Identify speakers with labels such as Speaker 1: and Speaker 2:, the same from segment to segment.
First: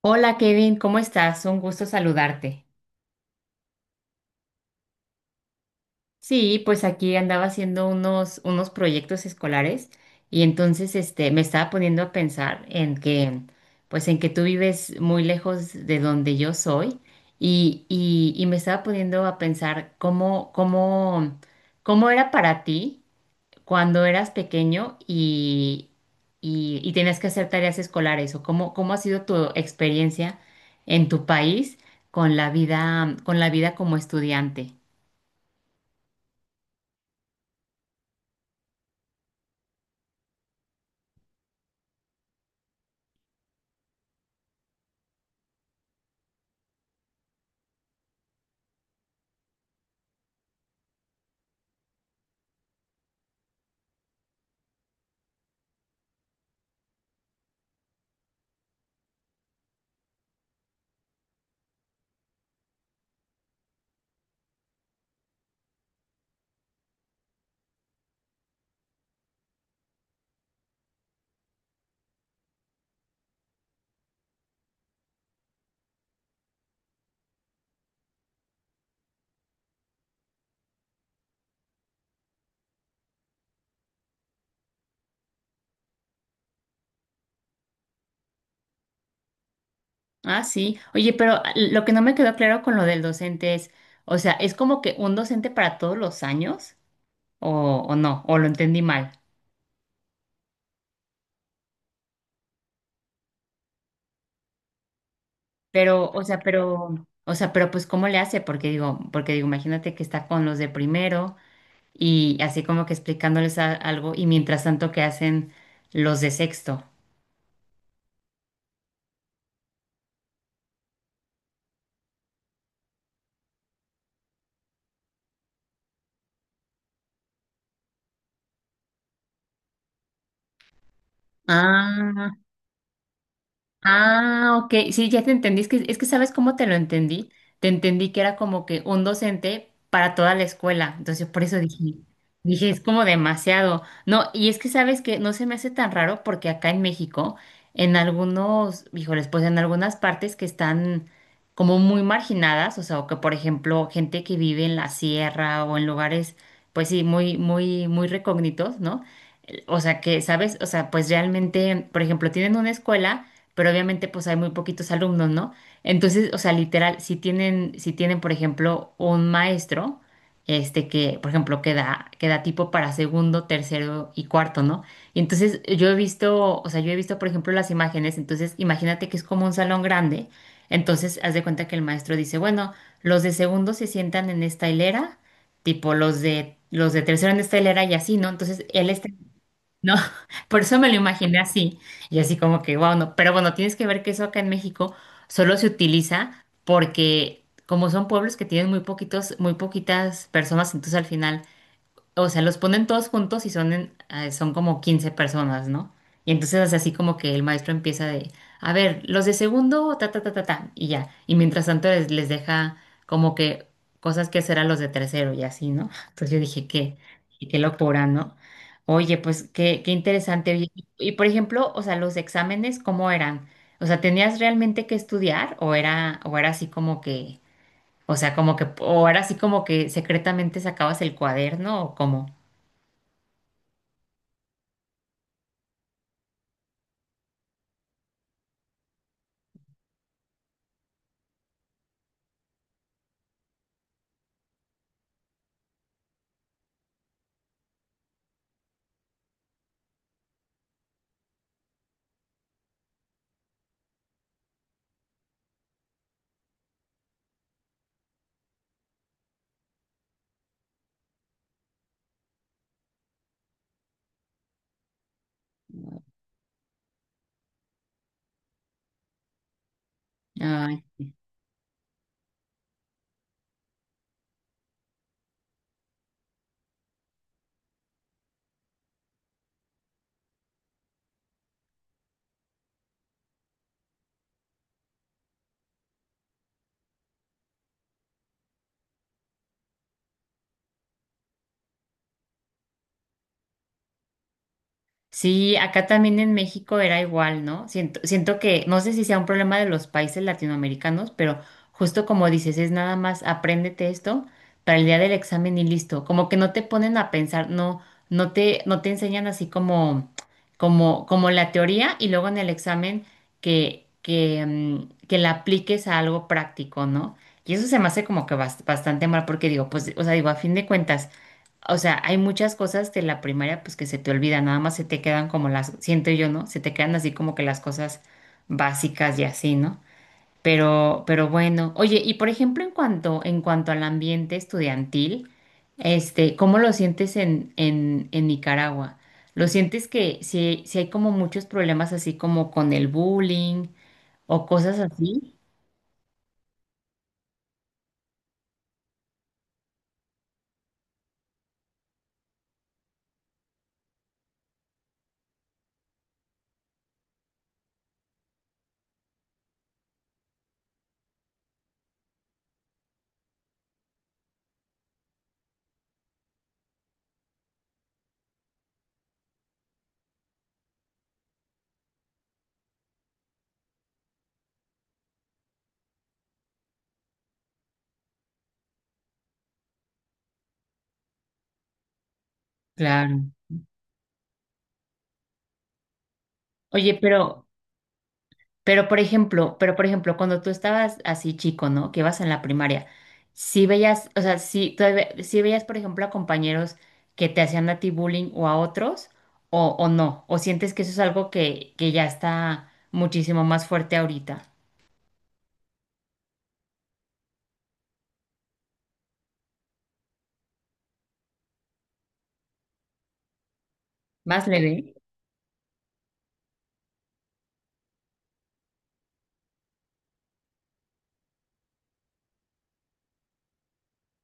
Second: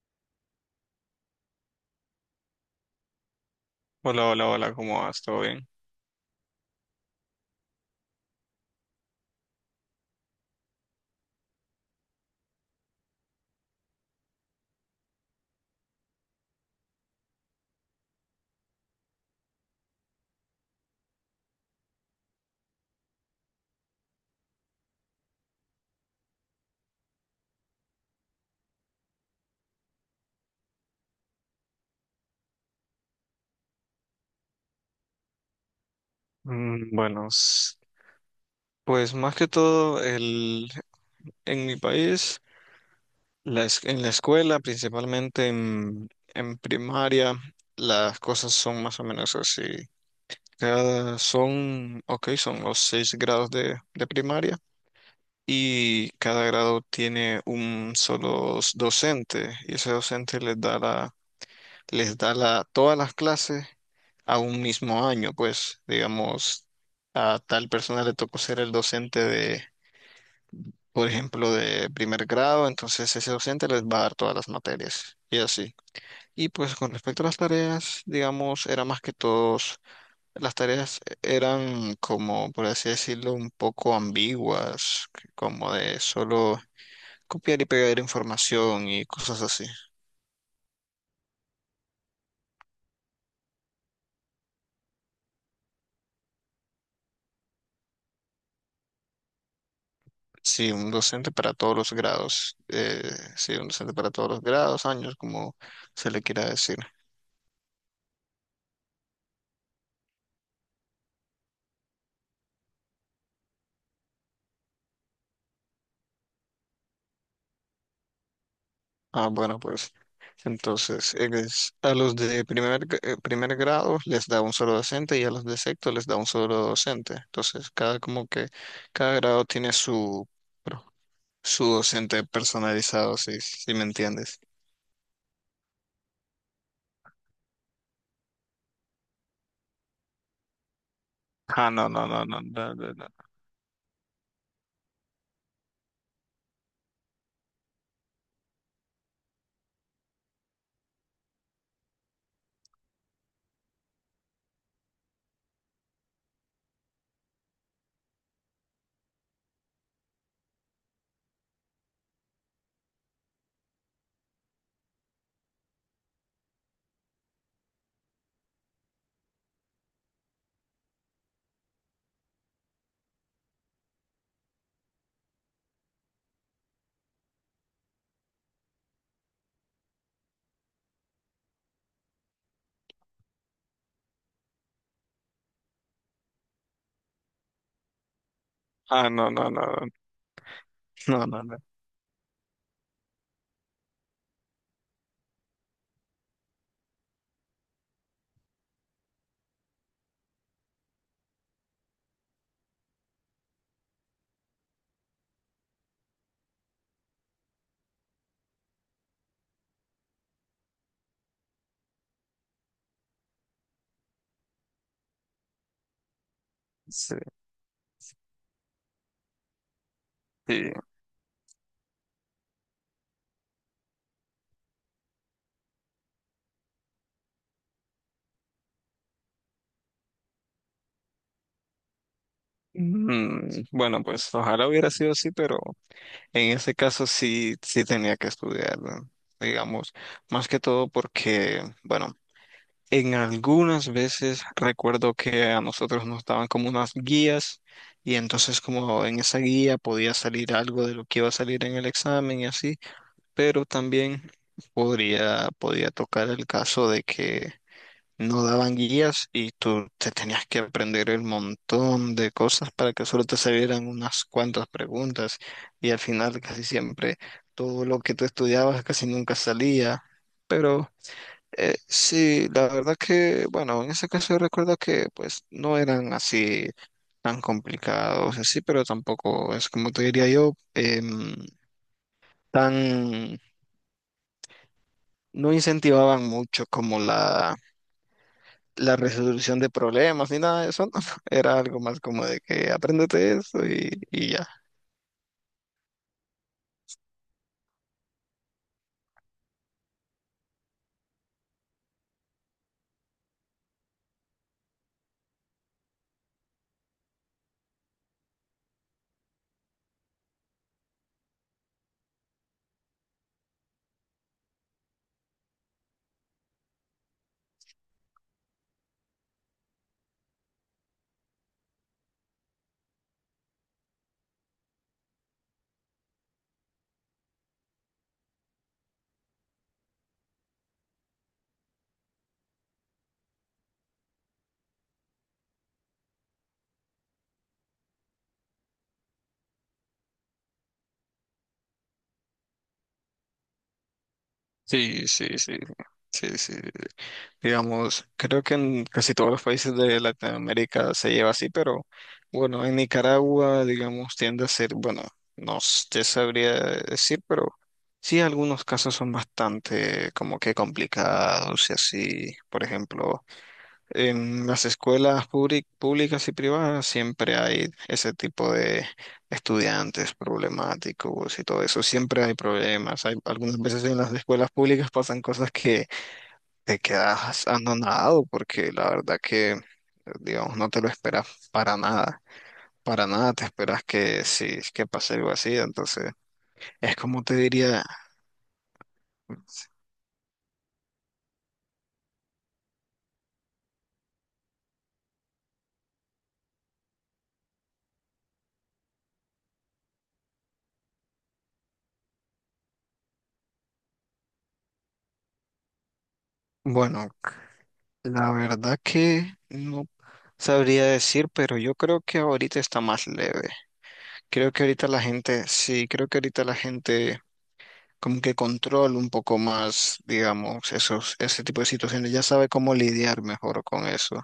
Speaker 1: Hola Kevin, ¿cómo estás? Un gusto saludarte.
Speaker 2: Hola, hola, hola, ¿cómo vas? ¿Todo bien?
Speaker 1: Sí, pues aquí andaba haciendo unos proyectos escolares y entonces me estaba poniendo a pensar en que, pues en que tú vives muy lejos de donde yo soy y me estaba poniendo a pensar cómo era para ti cuando eras pequeño y tenías que hacer tareas escolares o cómo ha sido tu experiencia en tu país con la vida como estudiante.
Speaker 2: Bueno, pues más que todo, en mi país, en la escuela, principalmente en primaria, las cosas son más o menos así. Ok, son los seis grados de primaria, y cada grado tiene un solo docente, y ese docente les da todas las clases a un mismo año. Pues digamos, a tal persona le tocó ser el docente de, por ejemplo, de primer grado. Entonces ese docente les va a dar todas las materias y así. Y pues con respecto a las tareas, digamos, era más que todos, las tareas eran como, por así decirlo, un poco ambiguas, como de solo copiar y pegar información y cosas así.
Speaker 1: Ah, sí. Oye, pero lo que no me quedó claro con lo del docente es, o sea, ¿es como que un docente para todos los años? ¿O, o no? ¿O lo entendí mal?
Speaker 2: Sí, un docente para todos los grados. Sí, un docente para todos los grados, años, como
Speaker 1: Pero,
Speaker 2: se
Speaker 1: o
Speaker 2: le
Speaker 1: sea,
Speaker 2: quiera decir.
Speaker 1: pero, o sea, pero pues ¿cómo le hace? Porque digo, imagínate que está con los de primero, y así como que explicándoles algo y mientras tanto que hacen los de sexto.
Speaker 2: Ah, bueno, pues entonces a los de primer grado les da un solo docente, y a los de sexto les da un solo docente. Entonces cada como que cada grado tiene su pro- su docente
Speaker 1: Ah.
Speaker 2: personalizado, si, si me entiendes.
Speaker 1: Ah, ok. Sí, ya te entendí. Es que ¿sabes cómo te lo entendí? Te entendí que era como que un docente para toda la escuela. Entonces, por eso
Speaker 2: Ah, no, no, no, no,
Speaker 1: dije,
Speaker 2: no,
Speaker 1: es
Speaker 2: no,
Speaker 1: como
Speaker 2: no.
Speaker 1: demasiado. No, y es que sabes que no se me hace tan raro porque acá en México, en algunos, híjoles, pues en algunas partes que están como muy marginadas, o sea, o que por ejemplo, gente que vive en la sierra o en lugares, pues sí, muy, muy, muy recógnitos, ¿no? O sea, que, ¿sabes? O sea, pues realmente, por ejemplo, tienen una escuela pero obviamente pues hay muy poquitos alumnos, ¿no? Entonces, o sea, literal, si tienen, por ejemplo, un maestro, este que, por ejemplo, queda tipo para segundo, tercero y cuarto, ¿no? Y entonces yo he visto, o sea, yo he visto, por ejemplo, las imágenes, entonces imagínate que es como un salón grande, entonces haz de cuenta que el maestro dice, bueno, los de segundo se sientan en esta hilera, tipo los de tercero en esta hilera y así, ¿no? Entonces él está
Speaker 2: Ah, no, no, no,
Speaker 1: no, por eso me lo
Speaker 2: no,
Speaker 1: imaginé
Speaker 2: no, no. No.
Speaker 1: así. Y así como que, wow, no. Pero bueno, tienes que ver que eso acá en México solo se utiliza porque como son pueblos que tienen muy poquitos, muy poquitas personas, entonces al final o sea, los ponen todos juntos y son, son como 15 personas, ¿no? Y entonces es así como que el maestro empieza de, a ver, los de segundo, ta, ta, ta, ta, ta, y ya. Y mientras tanto les deja como que cosas que hacer a los de tercero y así, ¿no? Entonces yo dije, qué,
Speaker 2: Sí,
Speaker 1: y qué locura, ¿no? Oye, pues qué, qué interesante. Oye,
Speaker 2: sí.
Speaker 1: Y, y, por ejemplo, o sea, los exámenes, ¿cómo eran? O sea, ¿tenías realmente que estudiar o era así como que, o sea, como que, o era así como que secretamente sacabas el cuaderno o cómo?
Speaker 2: Bueno, pues ojalá hubiera sido así, pero en ese caso sí, sí tenía que estudiarlo, digamos, más que todo porque, bueno, en algunas veces recuerdo que a nosotros nos daban como unas guías, y entonces como en esa guía podía salir algo de lo que iba a salir en el examen y así, pero también podía tocar el caso de que no daban guías y tú te tenías que aprender el montón de cosas para que solo te salieran unas cuantas preguntas, y al final casi siempre todo lo que tú estudiabas casi nunca salía.
Speaker 1: Ay,
Speaker 2: Pero sí, la verdad que, bueno, en ese caso yo recuerdo que pues no eran así tan complicados, así, pero tampoco es como te diría yo, tan, no incentivaban mucho como la resolución de problemas ni nada de eso, no. Era algo más como de que apréndete eso y ya.
Speaker 1: sí, acá también en México era igual, ¿no? Siento, siento que, no sé si sea un problema de los países latinoamericanos, pero justo como dices, es nada más apréndete esto para el día del examen y listo. Como que no te ponen a pensar, no, no te enseñan así como, como, como la teoría y luego en el examen que, que la apliques a algo práctico, ¿no? Y eso se me hace como que bastante mal porque digo, pues, o sea, digo, a fin de cuentas. O sea, hay muchas cosas de la primaria pues que se te olvidan, nada más se te quedan como las, siento yo, ¿no? Se te quedan así como que las cosas básicas y así, ¿no? Pero bueno, oye, y por ejemplo, en cuanto al ambiente estudiantil, ¿cómo lo sientes en Nicaragua? ¿Lo sientes que si, si hay como muchos problemas así como con el bullying o cosas
Speaker 2: Sí, sí,
Speaker 1: así?
Speaker 2: sí, sí, sí. Digamos, creo que en casi todos los países de Latinoamérica se lleva así, pero bueno, en Nicaragua, digamos, tiende a ser, bueno, no s- te sabría decir, pero sí, algunos casos son bastante como que complicados y así. Por ejemplo, en las escuelas públicas y privadas siempre hay ese tipo de estudiantes problemáticos y todo eso. Siempre hay problemas. Hay, algunas veces en las escuelas públicas pasan cosas que te quedas anonadado porque la verdad que, digamos, no te lo esperas para nada. Para nada
Speaker 1: Claro.
Speaker 2: te esperas que sí, que pase algo así. Entonces,
Speaker 1: Oye,
Speaker 2: es como te
Speaker 1: pero
Speaker 2: diría,
Speaker 1: Pero por ejemplo, cuando tú estabas así chico, ¿no? Que ibas en la primaria, si veías, o sea, si todavía, si veías, por ejemplo, a compañeros que te hacían a ti bullying o a otros, o no, o sientes que eso es algo que ya está muchísimo más fuerte ahorita,
Speaker 2: bueno, la verdad que no sabría decir, pero yo creo que ahorita está más leve.
Speaker 1: más
Speaker 2: Creo que ahorita
Speaker 1: leve.
Speaker 2: la gente, sí, creo que ahorita la gente como que controla un poco más, digamos, esos, ese tipo de situaciones. Ya sabe cómo lidiar mejor con eso.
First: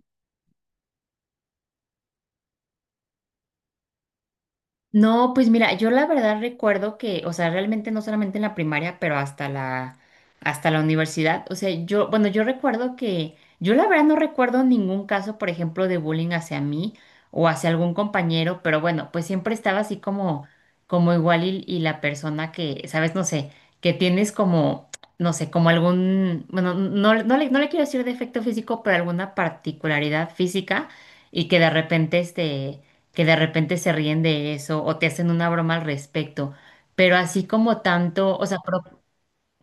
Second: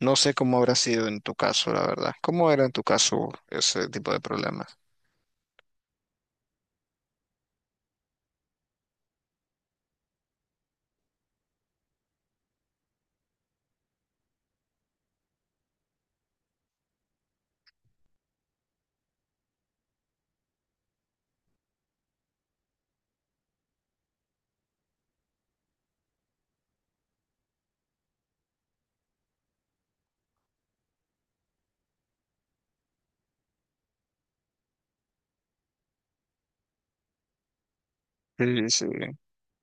Speaker 2: No sé cómo habrá sido en tu caso, la verdad. ¿Cómo era en tu caso ese tipo de problemas?
Speaker 1: No, pues mira, yo la verdad recuerdo que, o sea, realmente no solamente en la primaria, pero hasta la universidad. O sea, yo, bueno, yo recuerdo que, yo la verdad no recuerdo ningún caso, por ejemplo, de bullying hacia mí o hacia algún compañero, pero bueno, pues siempre estaba así como, como igual y la persona que, sabes, no sé, que tienes como, no sé, como algún, bueno, no, no le quiero decir defecto físico, pero alguna particularidad física y que de repente, que de repente se ríen de eso o te hacen una broma al respecto, pero así como tanto, o sea,
Speaker 2: Sí, sí,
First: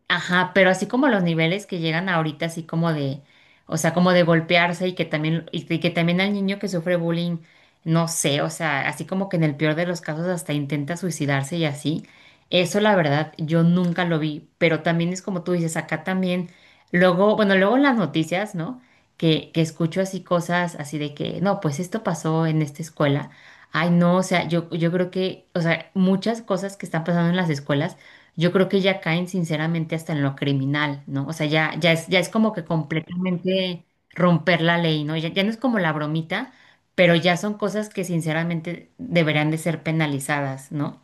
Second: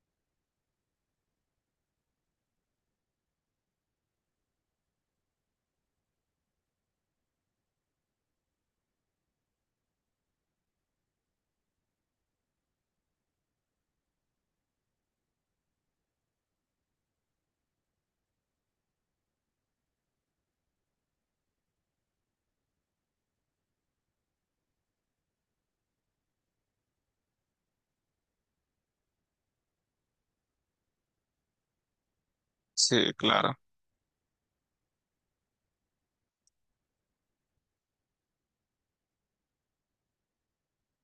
Speaker 1: Ajá, pero así como los niveles que llegan ahorita, así como de, o sea, como de golpearse y que también, y que también al niño que sufre bullying, no sé, o sea, así como que en el peor de los casos hasta intenta suicidarse y así. Eso la verdad, yo nunca lo vi, pero también es como tú dices, acá también, luego, bueno, luego en las noticias, ¿no? Que escucho así cosas así de que, no, pues esto pasó en esta escuela. Ay, no, o sea, yo creo que, o sea, muchas cosas que están pasando en las escuelas yo creo que ya caen sinceramente hasta en lo criminal, ¿no? O sea, ya, ya es como que
Speaker 2: sí, claro.
Speaker 1: completamente romper la ley, ¿no? Ya, ya no es como la bromita, pero ya son cosas que sinceramente deberían de ser penalizadas, ¿no?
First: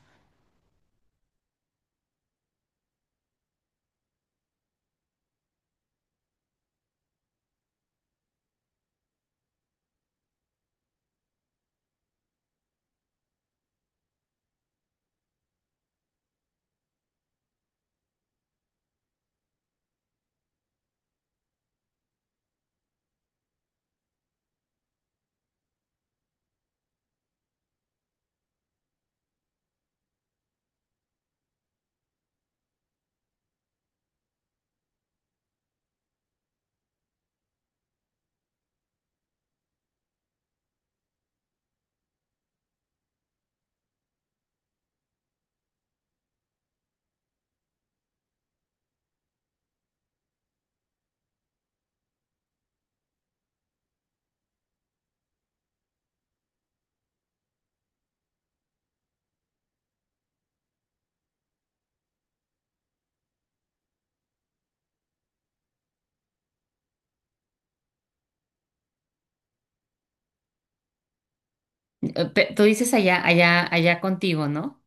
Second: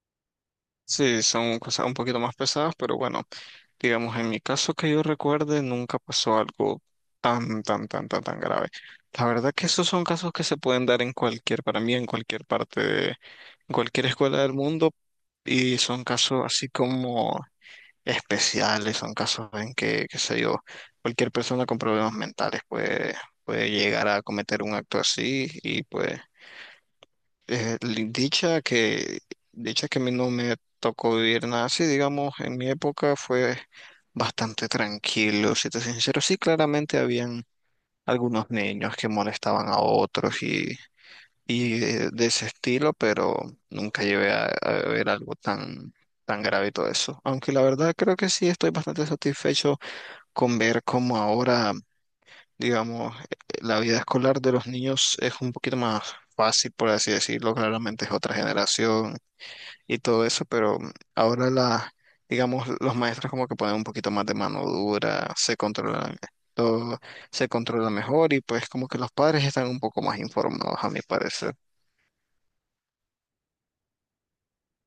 Speaker 2: Sí, son cosas un poquito más pesadas, pero bueno. Digamos, en mi caso que yo recuerde, nunca pasó algo tan, tan, tan, tan, tan grave. La verdad que esos son casos que se pueden dar en cualquier, para mí, en cualquier parte de, en cualquier escuela del mundo, y son casos así como especiales, son casos en que, qué sé yo, cualquier persona con problemas mentales puede llegar a cometer un acto así. Y pues eh, li- dicha que, dicha que a mí no me tocó vivir nada así, digamos, en mi época fue bastante tranquilo, si te soy sincero. Sí, claramente habían algunos niños que molestaban a otros y de ese estilo, pero nunca llevé a ver algo tan, tan grave y todo eso. Aunque la verdad creo que sí estoy bastante satisfecho con ver cómo ahora digamos, la vida escolar de los niños es un poquito más fácil, por así decirlo, claramente es otra generación y todo eso. Pero ahora digamos, los maestros como que ponen un poquito más de mano dura, se controlan todo, se controla mejor, y pues como que los padres están un poco más informados, a mi parecer.
Speaker 1: Tú dices allá, allá, allá contigo, ¿no?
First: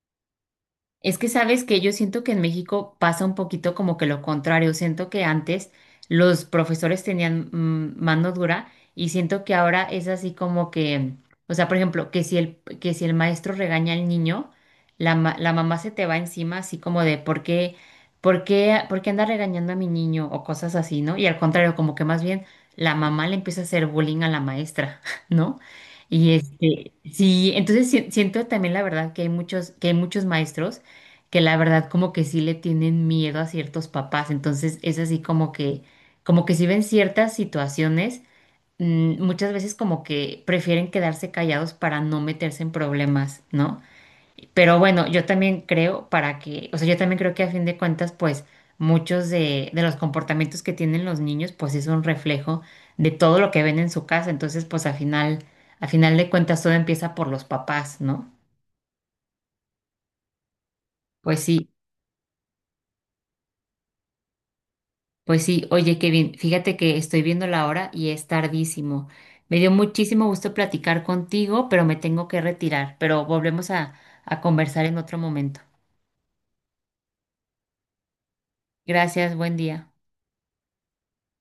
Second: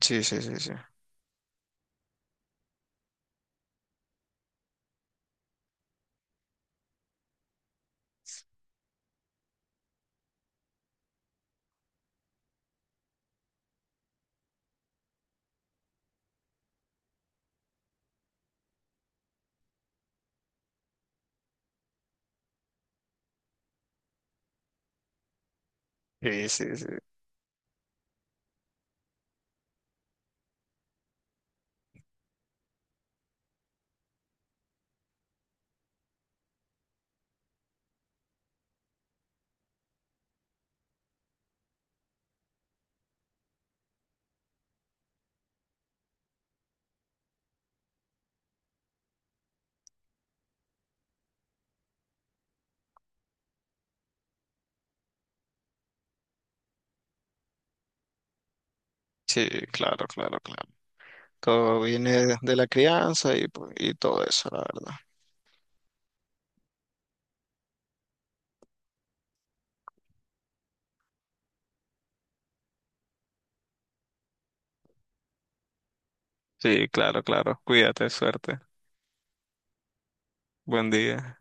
Speaker 2: Sí, sí, sí, sí.
Speaker 1: Es que sabes que yo siento que en México pasa un poquito como que lo contrario. Siento que antes los profesores tenían mano dura y siento que ahora es así como que, o sea, por ejemplo, que si el maestro regaña al niño, la mamá se te va encima así como de ¿por qué, por qué anda regañando a mi niño? O cosas así, ¿no? Y al contrario, como que más bien la mamá le empieza a hacer bullying a la maestra, ¿no? Y
Speaker 2: Sí, sí, sí.
Speaker 1: este, sí, entonces siento también la verdad que hay muchos maestros que la verdad como que sí le tienen miedo a ciertos papás. Entonces es así como que si ven ciertas situaciones, muchas veces como que prefieren quedarse callados para no meterse en problemas, ¿no? Pero bueno, yo también creo para que, o sea, yo también creo que a fin de cuentas, pues muchos de los comportamientos que tienen los niños, pues es un reflejo de todo lo que ven en su casa. Entonces, pues a final de cuentas todo empieza por los papás, ¿no?
Speaker 2: Sí, claro, claro, claro.
Speaker 1: Pues sí.
Speaker 2: Todo viene de la crianza y, pues, y todo eso, la verdad.
Speaker 1: Pues sí, oye Kevin, fíjate que estoy viendo la hora y es tardísimo. Me dio muchísimo gusto platicar contigo, pero me tengo que retirar, pero volvemos a conversar en otro momento.
Speaker 2: Sí, claro, claro. Cuídate, suerte.
Speaker 1: Gracias, buen día.
Speaker 2: Buen día.